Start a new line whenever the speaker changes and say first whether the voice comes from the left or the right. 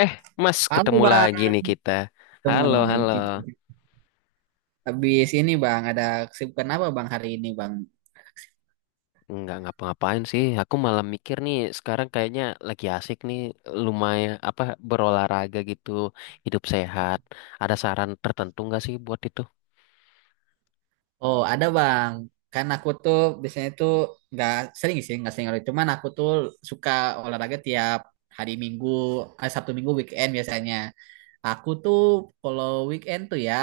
left: Eh, Mas,
right: Halo
left: ketemu lagi
right: Bang,
left: nih kita.
right: ketemu
left: Halo,
right: lagi
left: halo.
right: kita. Habis ini Bang, ada kesibukan apa Bang hari ini Bang?
left: Nggak ngapa-ngapain sih. Aku malah mikir nih, sekarang kayaknya lagi asik nih, lumayan apa berolahraga gitu, hidup sehat. Ada saran tertentu nggak sih buat itu?
right: Oh ada Bang, kan aku tuh biasanya tuh nggak sering sih, nggak sering olahraga. Cuman aku tuh suka olahraga tiap hari Minggu, eh, Sabtu Minggu weekend biasanya. Aku tuh kalau weekend tuh ya,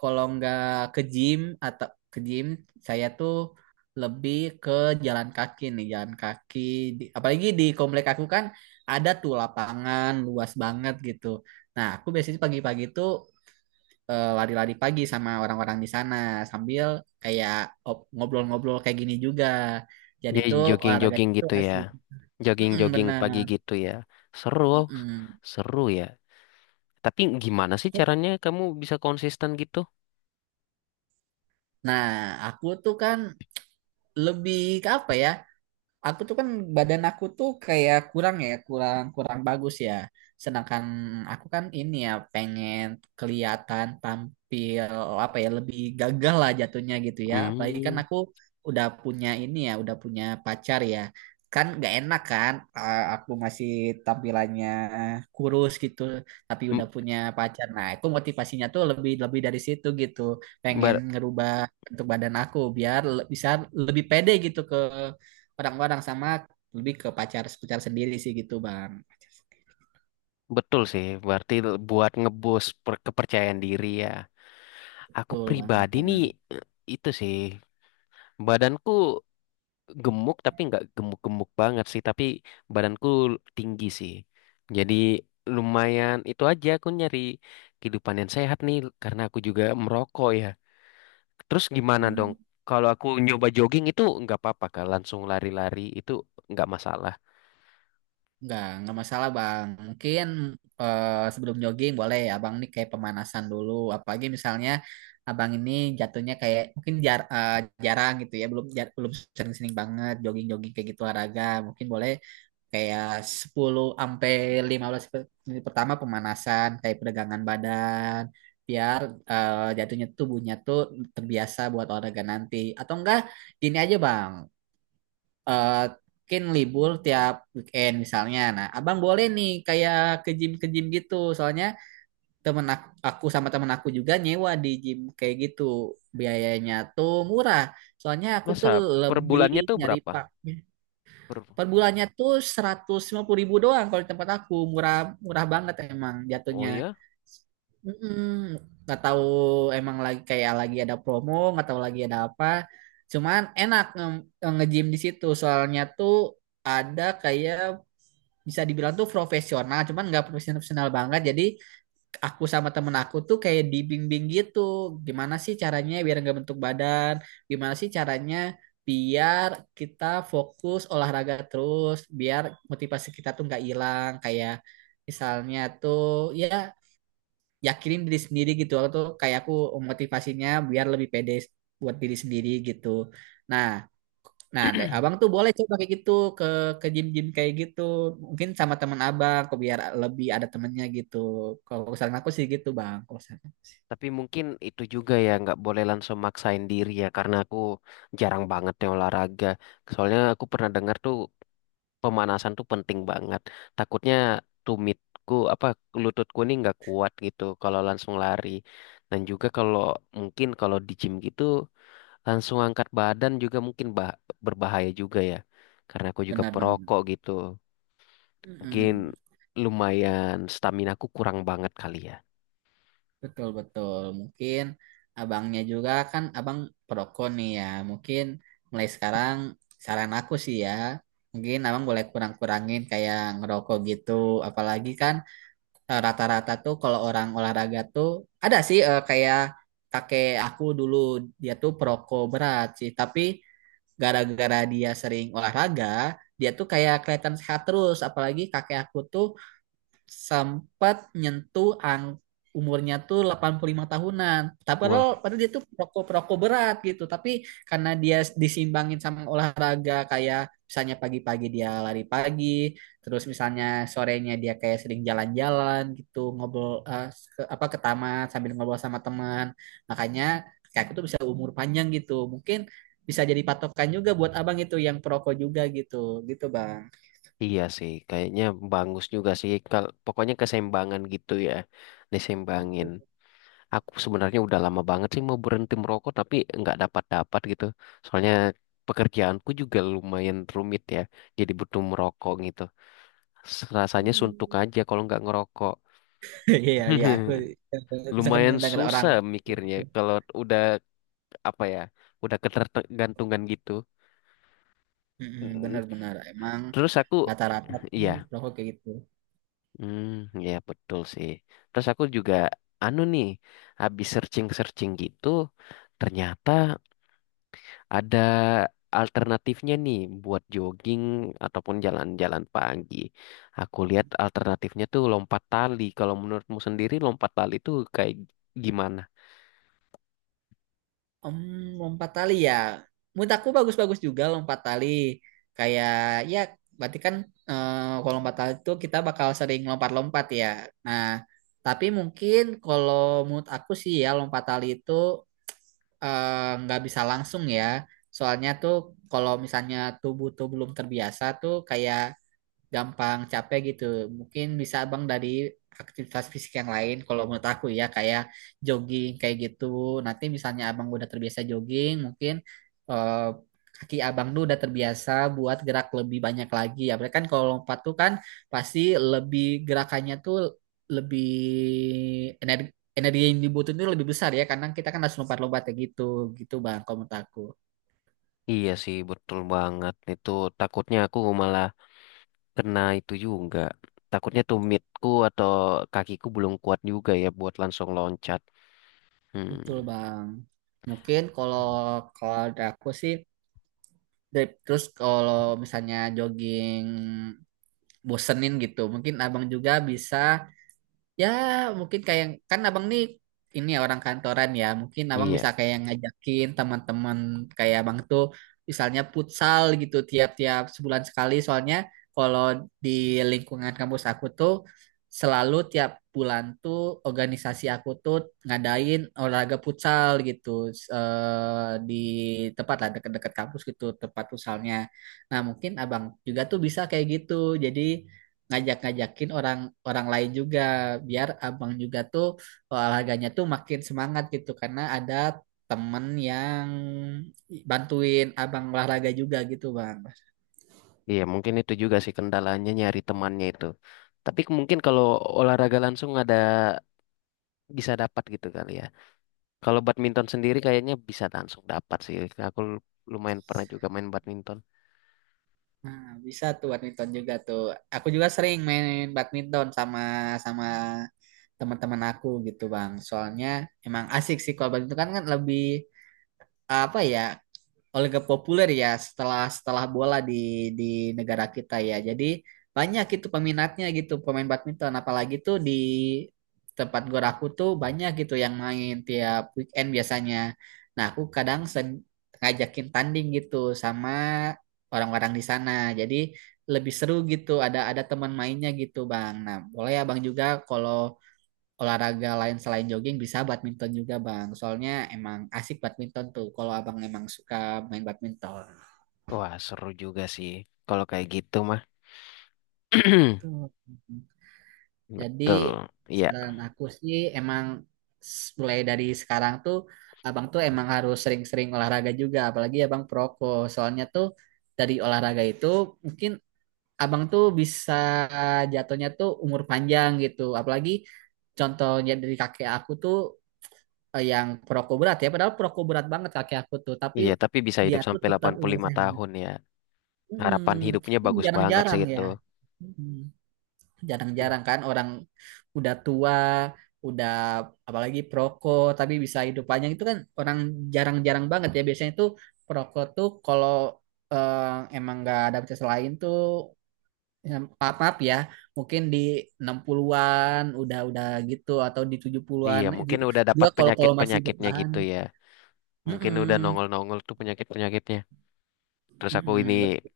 right: kalau nggak ke gym atau ke gym saya tuh lebih ke jalan kaki nih jalan kaki. Apalagi di komplek aku kan ada tuh lapangan luas banget gitu. Nah, aku biasanya pagi-pagi tuh lari-lari pagi sama orang-orang di sana sambil kayak ngobrol-ngobrol kayak gini juga. Jadi
left: Jadi
right: tuh olahraga
left: jogging-jogging
right: itu
left: gitu ya.
right: asik. Mm-mm,
left: Jogging-jogging pagi
right: benar.
left: gitu ya. Seru,
right: Mm-mm.
left: seru ya. Tapi gimana sih caranya kamu bisa konsisten gitu?
right: Nah, aku tuh kan lebih ke apa ya? Aku tuh kan badan aku tuh kayak kurang ya kurang kurang bagus ya, sedangkan aku kan ini ya pengen kelihatan tampil apa ya lebih gagah lah jatuhnya gitu ya, apalagi kan
left: Hmm.
right: aku udah punya ini ya udah punya pacar ya, kan gak enak kan aku masih tampilannya kurus gitu tapi udah
left: m-
right: punya pacar. Nah, itu motivasinya tuh lebih lebih dari situ gitu, pengen
left: bar-
right: ngerubah bentuk badan aku biar bisa lebih pede gitu ke orang-orang sama lebih ke pacar pacar sendiri sih gitu bang.
left: Betul sih. Berarti buat ngeboost kepercayaan diri ya. Aku
right: Betul banget
left: pribadi nih,
right: bang.
left: eh, itu sih badanku gemuk tapi nggak gemuk-gemuk banget sih, tapi badanku tinggi sih. Jadi lumayan itu aja aku nyari kehidupan yang sehat nih karena aku juga merokok ya. Terus gimana dong?
right: Hmm.
left: Kalau aku nyoba jogging itu nggak apa-apa kah? Langsung lari-lari itu nggak masalah.
right: Nggak masalah bang. Mungkin sebelum jogging boleh abang ini kayak pemanasan dulu. Apalagi misalnya abang ini jatuhnya kayak mungkin jarang gitu ya, belum belum sering-sering banget jogging-jogging kayak gitu olahraga. Mungkin boleh kayak 10 sampai 15 menit pertama pemanasan, kayak peregangan badan, biar jatuhnya tubuhnya tuh terbiasa buat olahraga nanti. Atau enggak, gini aja bang, eh, mungkin libur tiap weekend misalnya. Nah, abang boleh nih kayak ke gym gitu. Soalnya aku, sama temen aku juga nyewa di gym kayak gitu. Biayanya tuh murah. Soalnya aku
left: Masa
right: tuh
left: per
right: lebih
left: bulannya tuh
right: nyari
left: berapa?
right: pak.
left: Per...
right: Per bulannya tuh 150.000 ribu doang kalau di tempat aku. Murah, murah banget emang
left: Oh
right: jatuhnya.
left: ya?
right: Mm-mm. Nggak tahu emang lagi kayak lagi ada promo, nggak tahu lagi ada apa. Cuman enak nge-gym di situ. Soalnya tuh ada kayak bisa dibilang tuh profesional, cuman nggak profesional banget. Jadi aku sama temen aku tuh kayak dibimbing gitu. Gimana sih caranya biar nggak bentuk badan? Gimana sih caranya biar kita fokus olahraga terus, biar motivasi kita tuh nggak hilang. Kayak misalnya tuh ya yakinin diri sendiri gitu. Aku tuh kayak aku motivasinya biar lebih pede buat diri sendiri gitu. Nah, Nah, abang tuh boleh coba kayak gitu ke ke gym-gym kayak gitu. Mungkin sama teman abang, kok biar lebih ada temennya gitu. Kalau saran aku sih gitu, bang.
left: Tapi mungkin itu juga ya nggak boleh langsung maksain diri ya, karena aku jarang banget ya olahraga. Soalnya aku pernah dengar tuh pemanasan tuh penting banget. Takutnya tumitku apa lututku nih nggak kuat gitu kalau langsung lari. Dan juga kalau mungkin kalau di gym gitu langsung angkat badan juga mungkin berbahaya juga ya. Karena aku juga
right: Benar-benar.
left: perokok gitu. Mungkin
right: Mm-mm.
left: lumayan stamina aku kurang banget kali
right: Betul betul. Mungkin abangnya juga kan abang perokok nih ya. Mungkin mulai sekarang saran aku sih ya. Mungkin abang boleh kurang-kurangin kayak ngerokok gitu. Apalagi kan rata-rata tuh kalau orang olahraga tuh ada sih kayak kakek aku dulu dia tuh perokok berat sih tapi gara-gara dia sering olahraga dia tuh kayak kelihatan sehat terus. Apalagi kakek aku tuh sempat nyentuh umurnya tuh 85 tahunan. Tapi
left: ya.
right: padahal, padahal dia tuh perokok-perokok berat gitu. Tapi karena dia disimbangin sama olahraga kayak misalnya pagi-pagi dia lari pagi, terus misalnya sorenya dia kayak sering jalan-jalan gitu, ngobrol apa ke taman sambil ngobrol sama teman. Makanya kayak aku tuh bisa umur panjang gitu. Mungkin bisa jadi patokan juga buat abang itu yang perokok juga gitu. Gitu, Bang.
left: Iya sih, kayaknya bagus juga sih. Kalau pokoknya keseimbangan gitu ya, diseimbangin. Aku sebenarnya udah lama banget sih mau berhenti merokok, tapi nggak dapat-dapat gitu. Soalnya pekerjaanku juga lumayan rumit ya, jadi butuh merokok gitu. Rasanya suntuk
right: Hmm.
left: aja kalau nggak ngerokok.
right: Iya, iya, aku sangat
left: Lumayan
right: mendengar orang
left: susah mikirnya
right: begitu.
left: kalau udah apa ya, udah ketergantungan gitu. Mm.
right: Benar-benar emang
left: Terus aku,
right: rata-rata tuh
left: iya.
right: perokok kayak gitu.
left: Hmm, ya betul sih. Terus aku juga anu nih, habis searching-searching gitu, ternyata ada alternatifnya nih buat jogging ataupun jalan-jalan pagi. Aku lihat alternatifnya tuh lompat tali. Kalau menurutmu sendiri lompat tali tuh kayak gimana?
right: Em, Lompat tali ya. Menurut aku bagus-bagus juga lompat tali. Kayak ya berarti kan eh, kalau lompat tali itu kita bakal sering lompat-lompat ya. Nah, tapi mungkin kalau menurut aku sih ya lompat tali itu nggak bisa langsung ya. Soalnya tuh kalau misalnya tubuh tuh belum terbiasa tuh kayak gampang capek gitu. Mungkin bisa abang dari aktivitas fisik yang lain kalau menurut aku ya kayak jogging kayak gitu. Nanti misalnya abang udah terbiasa jogging, mungkin eh, kaki abang tuh udah terbiasa buat gerak lebih banyak lagi. Ya, berarti kan kalau lompat tuh kan pasti lebih gerakannya tuh lebih energi energi yang dibutuhin tuh lebih besar ya karena kita kan harus lompat-lompat kayak gitu gitu bang kalau menurut aku.
left: Iya sih, betul banget. Itu takutnya aku malah kena itu juga. Takutnya tumitku atau kakiku belum kuat juga ya buat langsung loncat. Hmm.
right: Betul bang. Mungkin kalau kalau dari aku sih. Terus kalau misalnya jogging bosenin gitu, mungkin abang juga bisa. Ya, mungkin kayak kan abang nih ini ya orang kantoran ya. Mungkin abang
left: Iya,
right: bisa kayak ngajakin teman-teman kayak abang tuh misalnya futsal gitu tiap-tiap sebulan sekali. Soalnya kalau di lingkungan kampus aku tuh selalu tiap bulan tuh organisasi aku tuh ngadain olahraga futsal gitu di tempat lah dekat-dekat kampus gitu tempat futsalnya. Nah, mungkin abang juga tuh bisa kayak gitu. Jadi ngajak-ngajakin orang orang lain juga biar abang juga tuh olahraganya tuh makin semangat gitu karena ada temen yang bantuin abang olahraga juga gitu bang.
left: iya, mungkin itu juga sih kendalanya nyari temannya itu. Tapi mungkin kalau olahraga langsung ada bisa dapat gitu kali ya. Kalau badminton sendiri kayaknya bisa langsung dapat sih. Aku lu- Lumayan pernah juga main badminton.
right: Nah, bisa tuh badminton juga tuh. Aku juga sering main badminton sama sama teman-teman aku gitu bang. Soalnya emang asik sih kalau badminton kan, kan lebih apa ya olahraga populer ya setelah setelah bola di negara kita ya. Jadi banyak itu peminatnya gitu pemain badminton apalagi tuh di tempat gor aku tuh banyak gitu yang main tiap weekend biasanya. Nah, aku kadang ngajakin tanding gitu sama orang-orang di sana. Jadi lebih seru gitu ada teman mainnya gitu, Bang. Nah, boleh ya Bang juga kalau olahraga lain selain jogging bisa badminton juga bang soalnya emang asik badminton tuh kalau abang emang suka main badminton
left: Wah, seru juga sih kalau kayak gitu mah.
right: tuh. Jadi
left: Betul. Iya,
right: saran aku sih emang mulai dari sekarang tuh abang tuh emang harus sering-sering olahraga juga apalagi abang soalnya tuh dari olahraga itu mungkin abang tuh bisa jatuhnya tuh umur panjang gitu apalagi contohnya dari kakek aku tuh yang perokok berat ya padahal perokok berat banget kakek aku tuh tapi
left: iya, tapi bisa
right: dia
left: hidup
right: tuh
left: sampai
right: tetap
left: delapan puluh
right: umur
left: lima
right: sehat.
left: tahun ya. Harapan
right: Mm,
left: hidupnya
right: ini
left: bagus banget sih
right: jarang-jarang
left: itu.
right: ya. Mm,
left: Hmm.
right: Jarang-jarang kan orang udah tua udah apalagi perokok tapi bisa hidup panjang itu kan orang jarang-jarang banget ya biasanya tuh perokok tuh kalau eh, emang nggak ada bisa lain tuh ya, maaf, maaf ya mungkin di 60-an udah gitu atau di
left: Iya,
right: 70-an itu
left: mungkin udah dapat
right: juga kalau kalau masih
left: penyakit-penyakitnya
right: bertahan.
left: gitu ya. Mungkin udah
right: Mm-mm,
left: nongol-nongol tuh penyakit-penyakitnya. Terus aku ini,
right: mm-mm,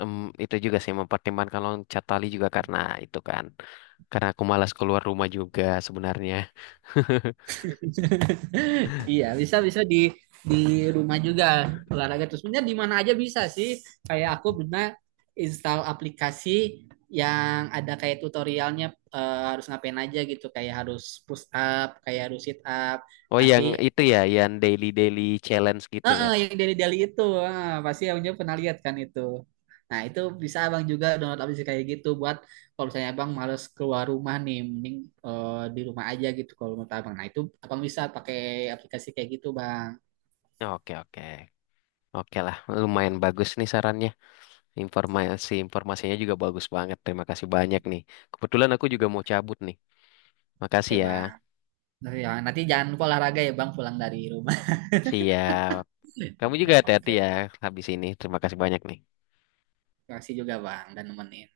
left: Em, itu juga sih mempertimbangkan loncat tali juga karena itu kan. Karena aku malas keluar rumah juga sebenarnya.
right: Iya, bisa bisa di rumah juga olahraga terus. Sebenarnya di mana aja bisa sih. Kayak aku pernah install aplikasi yang ada kayak tutorialnya harus ngapain aja gitu. Kayak harus push up, kayak harus sit up.
left: Oh yang
right: Nanti
left: itu ya, yang daily daily challenge gitu ya.
right: heeh, yang dari Dali itu, ah, pasti abangnya pernah lihat kan itu. Nah, itu bisa abang juga download aplikasi kayak gitu buat kalau misalnya abang males keluar rumah nih, mending di rumah aja gitu kalau menurut abang. Nah, itu abang bisa pakai aplikasi kayak gitu bang.
left: Oke, oke. Oke lah, lumayan bagus nih sarannya. Informasinya juga bagus banget. Terima kasih banyak nih. Kebetulan aku juga mau cabut nih.
right: Oke
left: Makasih ya.
right: bang. Nah, ya, nanti jangan lupa olahraga ya bang pulang dari rumah.
left: Siap. Kamu juga
right: Ya
left: hati-hati
right: oke
left: ya
right: bang.
left: habis ini. Terima kasih banyak nih.
right: Terima kasih juga bang dan nemenin.